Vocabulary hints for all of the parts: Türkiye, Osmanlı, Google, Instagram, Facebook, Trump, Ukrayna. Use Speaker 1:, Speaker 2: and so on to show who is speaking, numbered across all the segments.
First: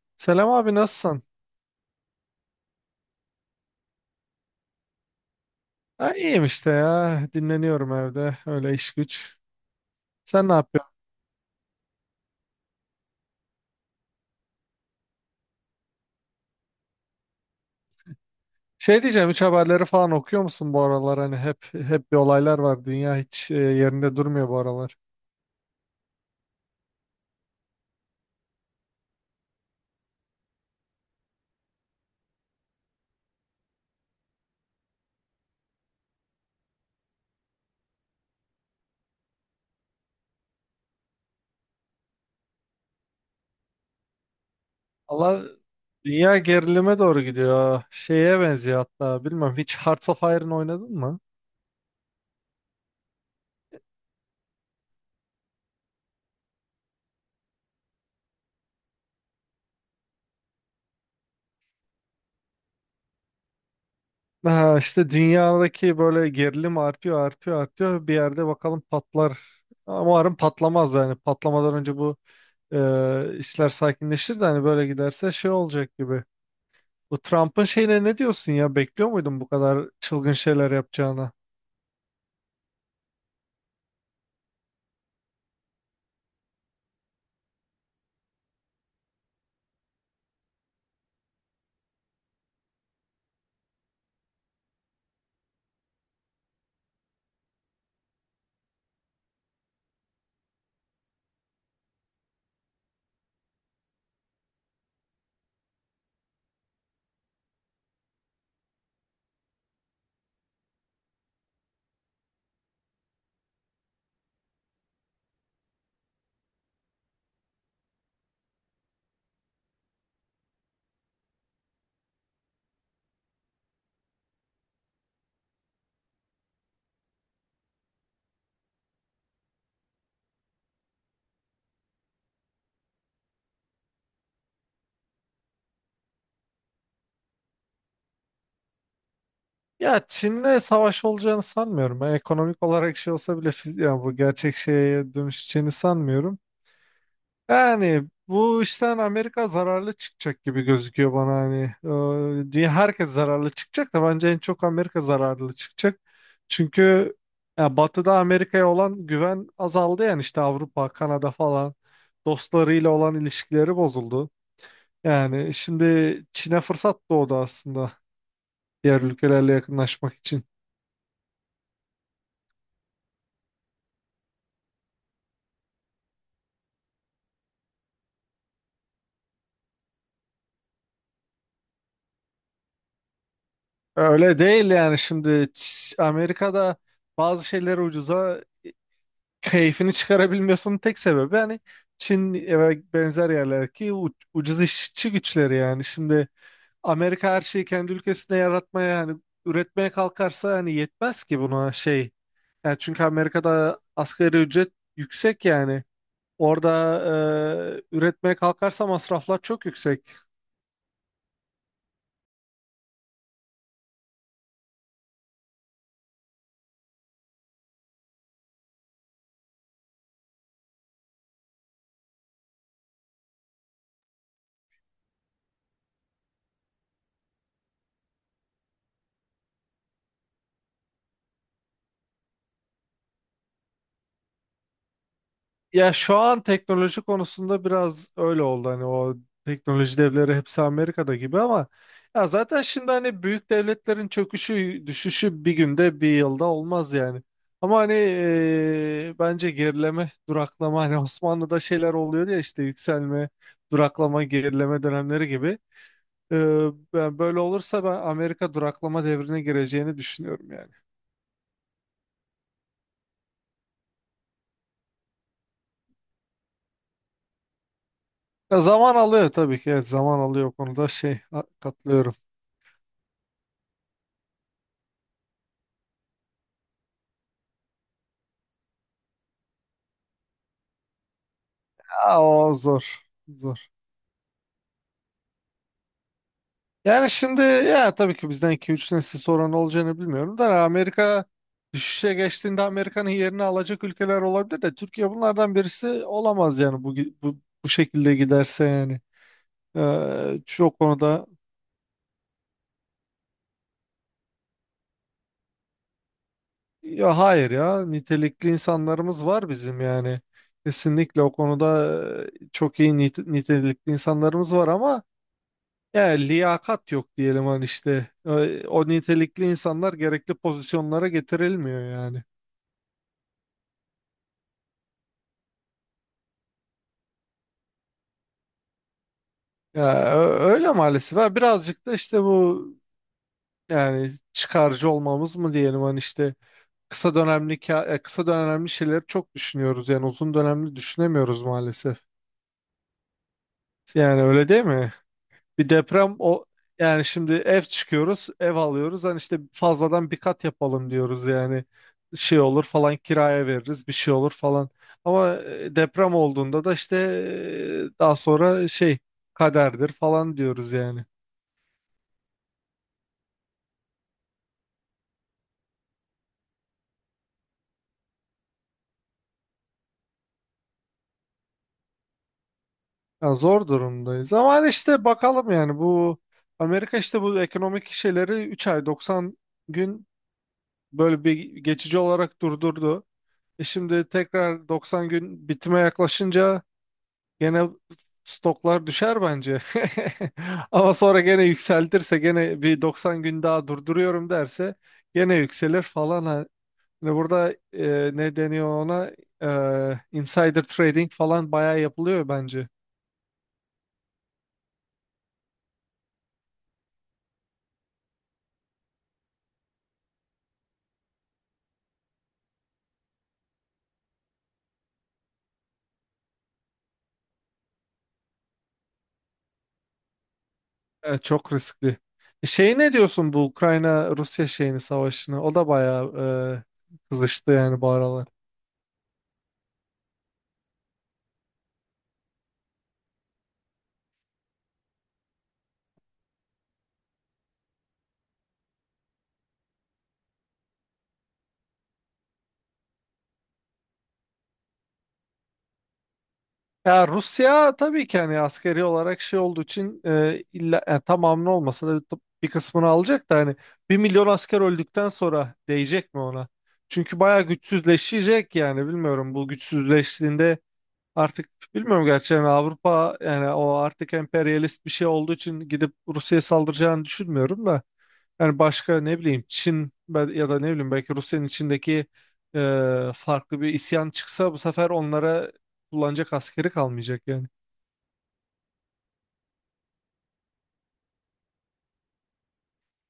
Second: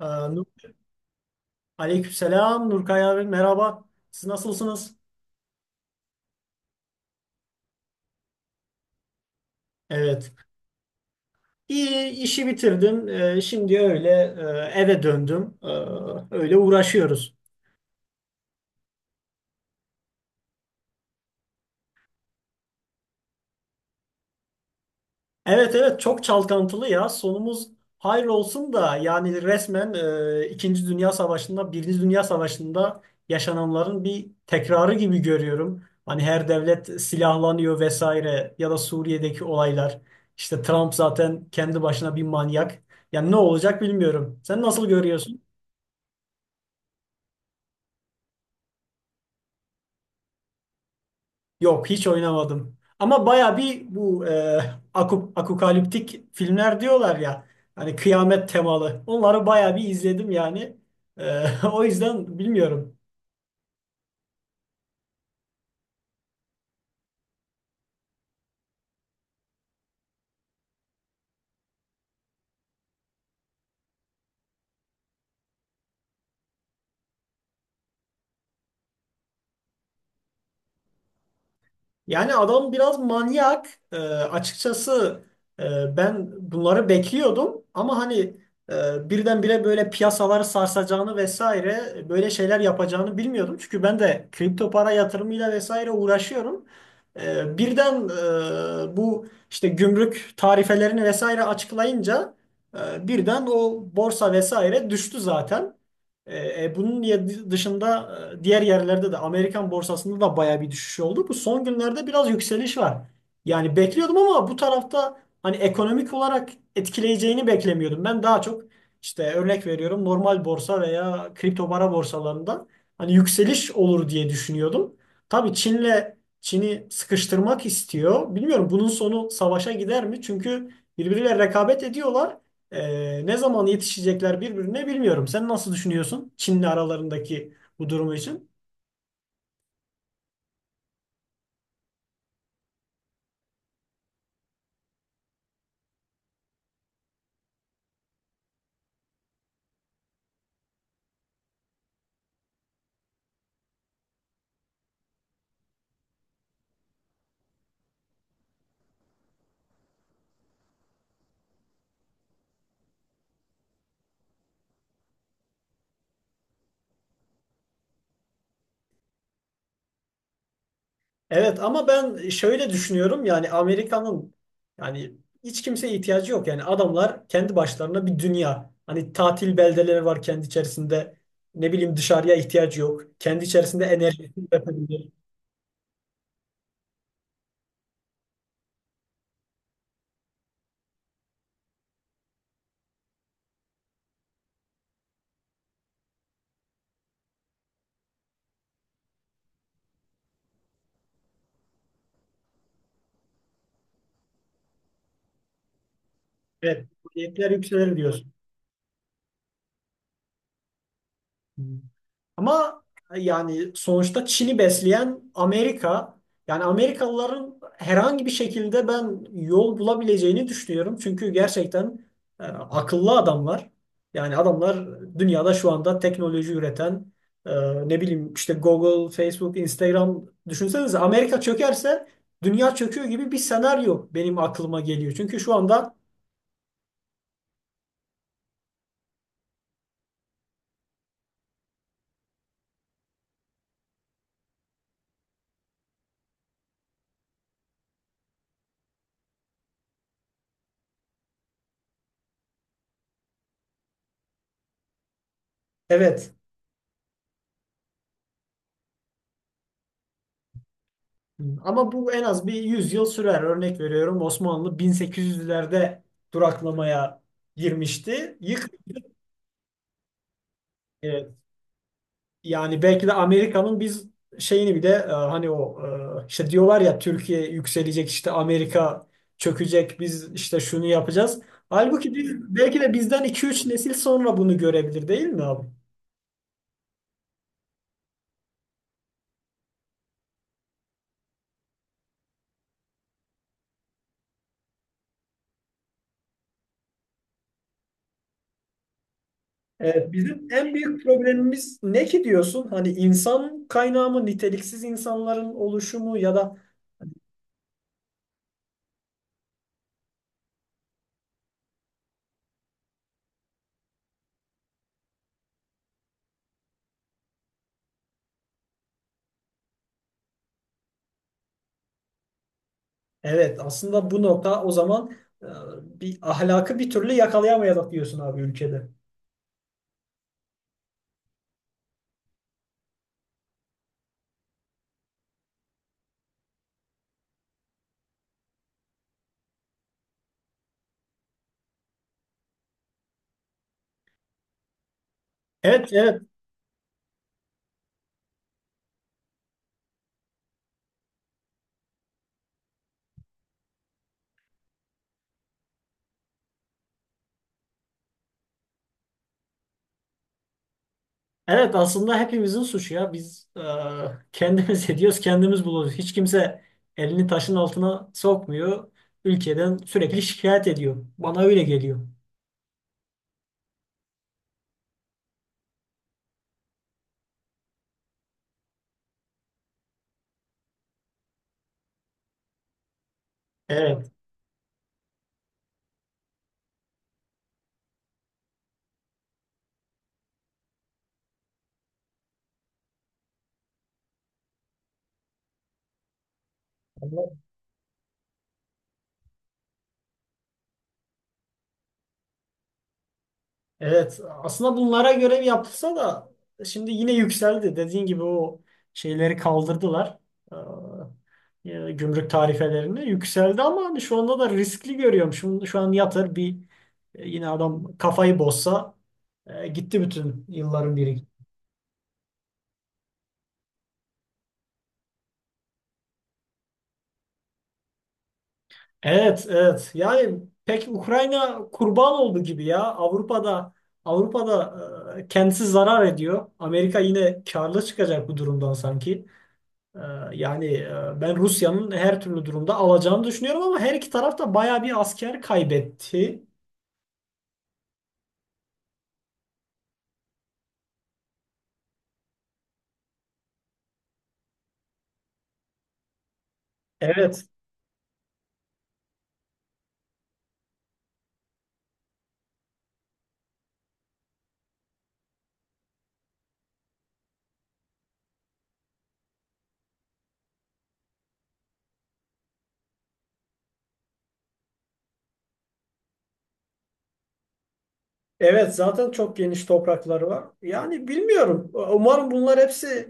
Speaker 1: Nur,
Speaker 2: Selam abi nasılsın?
Speaker 1: aleykümselam Nurkay abi merhaba. Siz nasılsınız?
Speaker 2: Ha, iyiyim işte ya. Dinleniyorum evde. Öyle iş güç.
Speaker 1: Evet.
Speaker 2: Sen ne yapıyorsun?
Speaker 1: İyi, işi bitirdim. Şimdi öyle eve döndüm. Öyle uğraşıyoruz.
Speaker 2: Şey diyeceğim, hiç haberleri falan okuyor musun bu aralar? Hani hep bir olaylar var. Dünya hiç yerinde durmuyor bu aralar.
Speaker 1: Evet, evet, çok çalkantılı ya. Sonumuz hayır olsun da, yani resmen İkinci Dünya Savaşı'nda, Birinci Dünya Savaşı'nda yaşananların bir tekrarı gibi görüyorum. Hani her devlet silahlanıyor vesaire, ya da Suriye'deki olaylar. İşte Trump zaten kendi başına bir manyak. Yani ne olacak bilmiyorum. Sen nasıl görüyorsun?
Speaker 2: Allah, dünya gerilime doğru gidiyor. Şeye benziyor hatta. Bilmem, hiç Hearts of Iron oynadın mı?
Speaker 1: Yok, hiç oynamadım. Ama baya bir bu apokaliptik filmler diyorlar ya. Hani kıyamet temalı. Onları baya bir izledim yani. E, o yüzden bilmiyorum.
Speaker 2: Ha, işte dünyadaki böyle gerilim artıyor artıyor artıyor, bir yerde bakalım patlar ama umarım patlamaz yani. Patlamadan önce bu işler sakinleşir de, hani böyle giderse şey olacak gibi. Bu Trump'ın şeyine ne diyorsun ya, bekliyor muydun bu kadar çılgın şeyler yapacağını?
Speaker 1: Yani adam biraz manyak. Açıkçası ben bunları bekliyordum ama hani birdenbire böyle piyasaları sarsacağını vesaire, böyle şeyler yapacağını bilmiyordum. Çünkü ben de kripto para yatırımıyla vesaire uğraşıyorum. Birden bu işte gümrük tarifelerini vesaire açıklayınca birden o borsa vesaire düştü zaten. Bunun dışında diğer yerlerde de, Amerikan borsasında da baya bir düşüş oldu. Bu son günlerde biraz yükseliş var. Yani bekliyordum ama bu tarafta hani ekonomik olarak etkileyeceğini beklemiyordum. Ben daha çok işte, örnek veriyorum, normal borsa veya kripto para borsalarında hani yükseliş olur diye düşünüyordum. Tabii Çin'le Çin'i sıkıştırmak istiyor. Bilmiyorum, bunun sonu savaşa gider mi? Çünkü birbiriyle rekabet ediyorlar. Ne zaman yetişecekler birbirine bilmiyorum. Sen nasıl düşünüyorsun Çin'le aralarındaki bu durumu için?
Speaker 2: Ya Çin'le savaş olacağını sanmıyorum. Ben ekonomik olarak şey olsa bile fiz yani bu gerçek şeye dönüşeceğini sanmıyorum. Yani bu işten Amerika zararlı çıkacak gibi gözüküyor bana hani. Diye herkes zararlı çıkacak da bence en çok Amerika zararlı çıkacak. Çünkü ya Batı'da Amerika'ya olan güven azaldı, yani işte Avrupa, Kanada falan dostlarıyla olan ilişkileri bozuldu. Yani şimdi Çin'e fırsat doğdu aslında, diğer ülkelerle yakınlaşmak için.
Speaker 1: Evet, ama ben şöyle düşünüyorum, yani Amerika'nın, yani hiç kimseye ihtiyacı yok. Yani adamlar kendi başlarına bir dünya. Hani tatil beldeleri var kendi içerisinde. Ne bileyim, dışarıya ihtiyacı yok. Kendi içerisinde
Speaker 2: Öyle
Speaker 1: enerjisini
Speaker 2: değil yani.
Speaker 1: yapabilir.
Speaker 2: Şimdi Amerika'da bazı şeyleri ucuza keyfini çıkarabilmiyorsun, tek sebebi hani Çin ve benzer yerlerdeki ucuz işçi güçleri yani. Şimdi Amerika her şeyi kendi ülkesinde yaratmaya hani üretmeye kalkarsa hani yetmez ki buna şey. Yani çünkü Amerika'da asgari ücret yüksek yani. Orada
Speaker 1: Evet, maliyetler yükselir diyorsun.
Speaker 2: üretmeye kalkarsa masraflar çok yüksek.
Speaker 1: Ama yani sonuçta Çin'i besleyen Amerika. Yani Amerikalıların herhangi bir şekilde ben yol bulabileceğini düşünüyorum. Çünkü gerçekten akıllı adamlar. Yani adamlar dünyada şu anda teknoloji üreten ne bileyim işte Google, Facebook, Instagram, düşünsenize Amerika çökerse dünya çöküyor gibi bir senaryo benim aklıma geliyor. Çünkü şu
Speaker 2: Ya
Speaker 1: anda,
Speaker 2: şu an teknoloji konusunda biraz öyle oldu hani, o teknoloji devleri hepsi Amerika'da gibi, ama ya zaten şimdi hani büyük devletlerin çöküşü düşüşü bir günde bir yılda olmaz yani. Ama hani bence gerileme, duraklama, hani Osmanlı'da şeyler oluyor ya, işte yükselme, duraklama, gerileme dönemleri gibi.
Speaker 1: evet.
Speaker 2: Eee, ben böyle olursa ben Amerika duraklama devrine gireceğini düşünüyorum yani.
Speaker 1: Ama bu en az 100 yıl sürer. Örnek veriyorum, Osmanlı 1800'lerde duraklamaya girmişti.
Speaker 2: Ya zaman alıyor tabii ki, evet zaman alıyor, o konuda şey
Speaker 1: E,
Speaker 2: katlıyorum.
Speaker 1: Yani belki de Amerika'nın biz şeyini bile, hani o işte diyorlar ya, Türkiye yükselecek, işte Amerika çökecek, biz işte şunu yapacağız. Halbuki
Speaker 2: Aa,
Speaker 1: biz
Speaker 2: o
Speaker 1: belki
Speaker 2: zor.
Speaker 1: de bizden iki
Speaker 2: Zor.
Speaker 1: üç nesil sonra bunu görebilir, değil mi abi?
Speaker 2: Yani şimdi, ya tabii ki bizden 2-3 nesil sonra ne olacağını bilmiyorum da Amerika düşüşe geçtiğinde Amerika'nın yerini alacak ülkeler olabilir de Türkiye bunlardan birisi olamaz yani, bu, bu şekilde giderse yani.
Speaker 1: Evet, bizim en
Speaker 2: Çok
Speaker 1: büyük
Speaker 2: konuda,
Speaker 1: problemimiz ne ki diyorsun? Hani insan kaynağı mı, niteliksiz insanların oluşumu ya da...
Speaker 2: ya hayır, ya nitelikli insanlarımız var bizim yani. Kesinlikle o konuda çok iyi nitelikli insanlarımız var ama yani liyakat yok diyelim, hani işte o nitelikli insanlar gerekli pozisyonlara getirilmiyor yani.
Speaker 1: Evet, aslında bu nokta o zaman, e, bir ahlakı bir türlü yakalayamayalım diyorsun abi ülkede.
Speaker 2: Ya öyle maalesef. Ha, birazcık da işte bu yani çıkarcı olmamız mı diyelim, hani işte kısa dönemli kısa dönemli şeyleri çok düşünüyoruz yani, uzun dönemli düşünemiyoruz maalesef. Yani öyle değil mi? Bir
Speaker 1: Evet,
Speaker 2: deprem
Speaker 1: evet.
Speaker 2: o yani, şimdi ev çıkıyoruz, ev alıyoruz. Hani işte fazladan bir kat yapalım diyoruz yani. Şey olur falan, kiraya veririz, bir şey olur falan. Ama deprem olduğunda da işte daha sonra şey kaderdir falan diyoruz yani.
Speaker 1: Evet, aslında hepimizin suçu ya. Biz kendimiz ediyoruz, kendimiz buluyoruz. Hiç kimse elini taşın altına sokmuyor. Ülkeden sürekli şikayet ediyor. Bana öyle geliyor.
Speaker 2: Yani zor durumdayız. Ama hani işte bakalım yani, bu Amerika işte bu ekonomik şeyleri 3 ay, 90 gün böyle bir geçici olarak durdurdu. Şimdi
Speaker 1: Evet.
Speaker 2: tekrar 90 gün bitime yaklaşınca gene stoklar düşer bence. Ama sonra gene yükseltirse, gene bir 90 gün daha durduruyorum derse gene yükselir falan. Hani burada ne deniyor ona? Insider trading falan bayağı yapılıyor bence.
Speaker 1: Evet, aslında bunlara görev yapılsa da şimdi yine yükseldi. Dediğin gibi o şeyleri kaldırdılar. Gümrük tarifelerini yükseldi ama hani şu anda da riskli görüyorum. Şu an yatır bir yine adam kafayı bozsa gitti bütün yılların
Speaker 2: E,
Speaker 1: biri.
Speaker 2: çok riskli. Şey, ne diyorsun bu Ukrayna Rusya şeyini, savaşını? O da bayağı kızıştı yani bu aralar.
Speaker 1: Evet, evet. Yani pek Ukrayna kurban oldu gibi ya. Avrupa'da kendisi zarar ediyor. Amerika yine karlı çıkacak bu durumdan sanki. Ee, Yani ben Rusya'nın her türlü durumda alacağını düşünüyorum ama her iki taraf da bayağı bir asker kaybetti.
Speaker 2: Ya Rusya tabii ki hani askeri olarak şey olduğu için illa yani tamamını olmasa da bir kısmını alacak da, hani 1 milyon asker öldükten sonra değecek mi ona? Çünkü bayağı
Speaker 1: Evet.
Speaker 2: güçsüzleşecek yani bilmiyorum. Bu güçsüzleştiğinde artık bilmiyorum gerçi yani, Avrupa yani o artık emperyalist bir şey olduğu için gidip Rusya'ya saldıracağını düşünmüyorum da yani, başka ne bileyim, Çin ya da ne bileyim, belki Rusya'nın içindeki farklı bir isyan çıksa bu sefer onlara kullanacak askeri kalmayacak yani.
Speaker 1: Evet, zaten çok geniş toprakları var. Yani bilmiyorum. Umarım bunlar hepsi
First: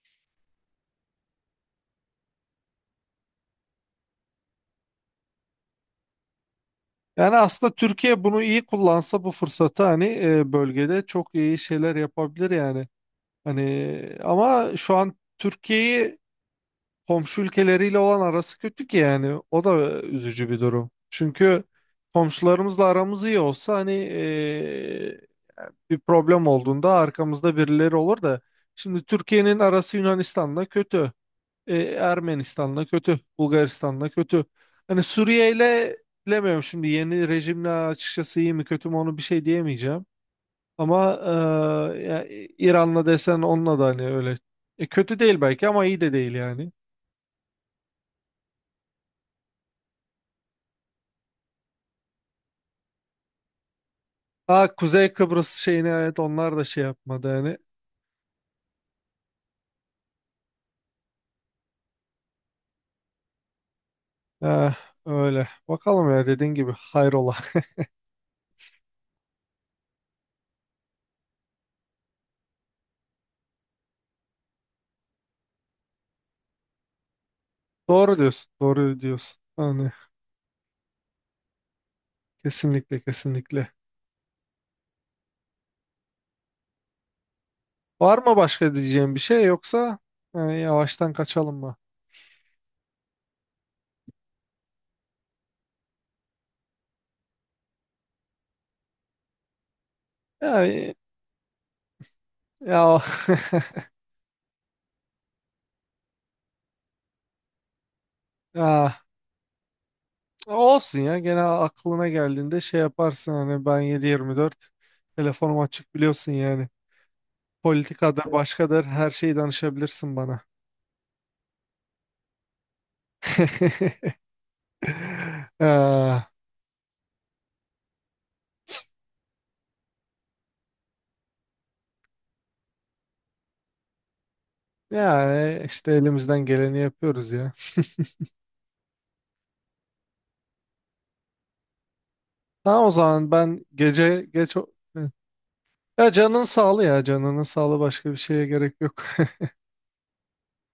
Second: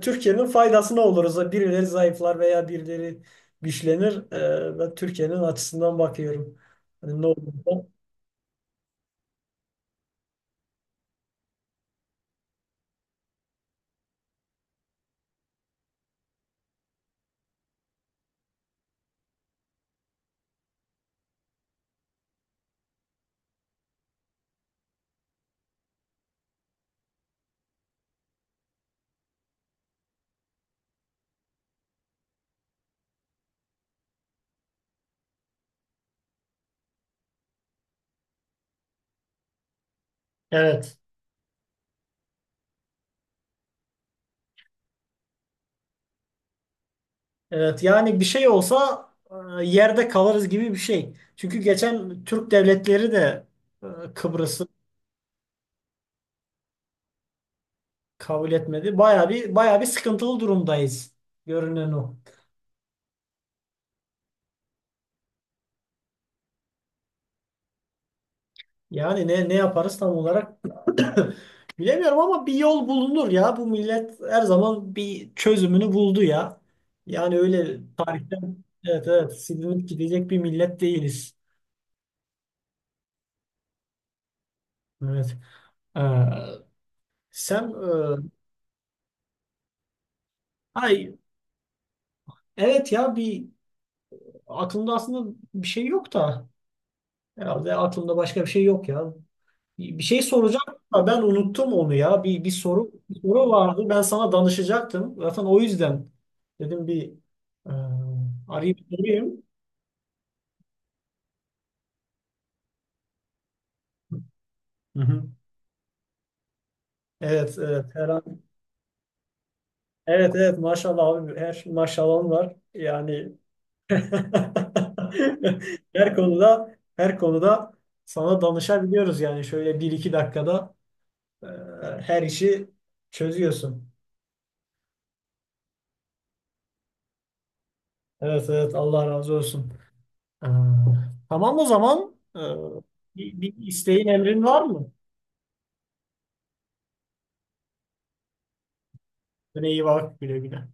Speaker 1: Türkiye'nin faydasına oluruz. Birileri zayıflar veya birileri güçlenir. Ben Türkiye'nin açısından bakıyorum. Hani ne
Speaker 2: Yani aslında
Speaker 1: olursa.
Speaker 2: Türkiye bunu iyi kullansa bu fırsatı, hani bölgede çok iyi şeyler yapabilir yani. Hani ama şu an Türkiye'yi komşu ülkeleriyle olan arası kötü ki yani, o da üzücü bir durum. Çünkü komşularımızla aramız iyi olsa hani bir problem olduğunda arkamızda birileri olur da, şimdi Türkiye'nin arası Yunanistan'la kötü. Ermenistan'la kötü. Bulgaristan'la kötü. Hani Suriye ile bilemiyorum şimdi, yeni rejimle açıkçası iyi mi kötü mü onu bir şey diyemeyeceğim.
Speaker 1: Evet.
Speaker 2: Ama ya İran'la desen onunla da hani öyle. Kötü değil belki ama iyi de değil yani.
Speaker 1: Evet, yani bir şey olsa yerde kalırız gibi bir şey. Çünkü geçen Türk devletleri de Kıbrıs'ı
Speaker 2: Ha, Kuzey Kıbrıs şeyine, evet onlar da şey yapmadı yani.
Speaker 1: kabul etmedi. Baya bir sıkıntılı durumdayız. Görünen o.
Speaker 2: Eh, öyle. Bakalım ya, dediğin gibi hayrola.
Speaker 1: Yani ne ne yaparız tam olarak bilemiyorum ama bir yol bulunur ya. Bu millet her zaman bir çözümünü buldu ya. Yani öyle
Speaker 2: Doğru diyorsun.
Speaker 1: tarihten,
Speaker 2: Doğru
Speaker 1: evet, evet,
Speaker 2: diyorsun.
Speaker 1: silinip
Speaker 2: Hani.
Speaker 1: gidecek bir millet değiliz.
Speaker 2: Kesinlikle, kesinlikle.
Speaker 1: Evet. Ee, Sen
Speaker 2: Var mı başka diyeceğim bir şey, yoksa yani yavaştan
Speaker 1: ay,
Speaker 2: kaçalım mı?
Speaker 1: evet ya, bir aklımda aslında bir şey yok da, herhalde aklımda başka bir şey yok ya. Bir şey
Speaker 2: Ya
Speaker 1: soracaktım
Speaker 2: e,
Speaker 1: ama ben unuttum onu ya. Bir, bir soru
Speaker 2: ya,
Speaker 1: bir soru vardı. Ben sana danışacaktım. Zaten o yüzden dedim bir e, arayıp
Speaker 2: ya
Speaker 1: sorayım.
Speaker 2: olsun ya, gene aklına geldiğinde şey yaparsın hani, ben 7/24
Speaker 1: Hı hı.
Speaker 2: telefonum açık biliyorsun yani.
Speaker 1: Evet, evet.
Speaker 2: Politikadır, başkadır, her şeyi danışabilirsin
Speaker 1: Evet,
Speaker 2: bana.
Speaker 1: evet. Maşallah abi. Her şey, maşallahın var. Yani her
Speaker 2: Ee,
Speaker 1: konuda her konuda sana danışabiliyoruz yani. Şöyle bir 2 dakikada e, her işi çözüyorsun.
Speaker 2: yani işte elimizden geleni yapıyoruz ya.
Speaker 1: Evet, evet. Allah razı olsun. Ee, tamam o zaman.
Speaker 2: Tamam o zaman,
Speaker 1: Bir,
Speaker 2: ben
Speaker 1: bir isteğin
Speaker 2: gece
Speaker 1: emrin
Speaker 2: geç
Speaker 1: var mı?
Speaker 2: ya canın sağlığı, ya canının sağlığı, başka bir şeye gerek yok.
Speaker 1: Böyle iyi, bak, güle güle.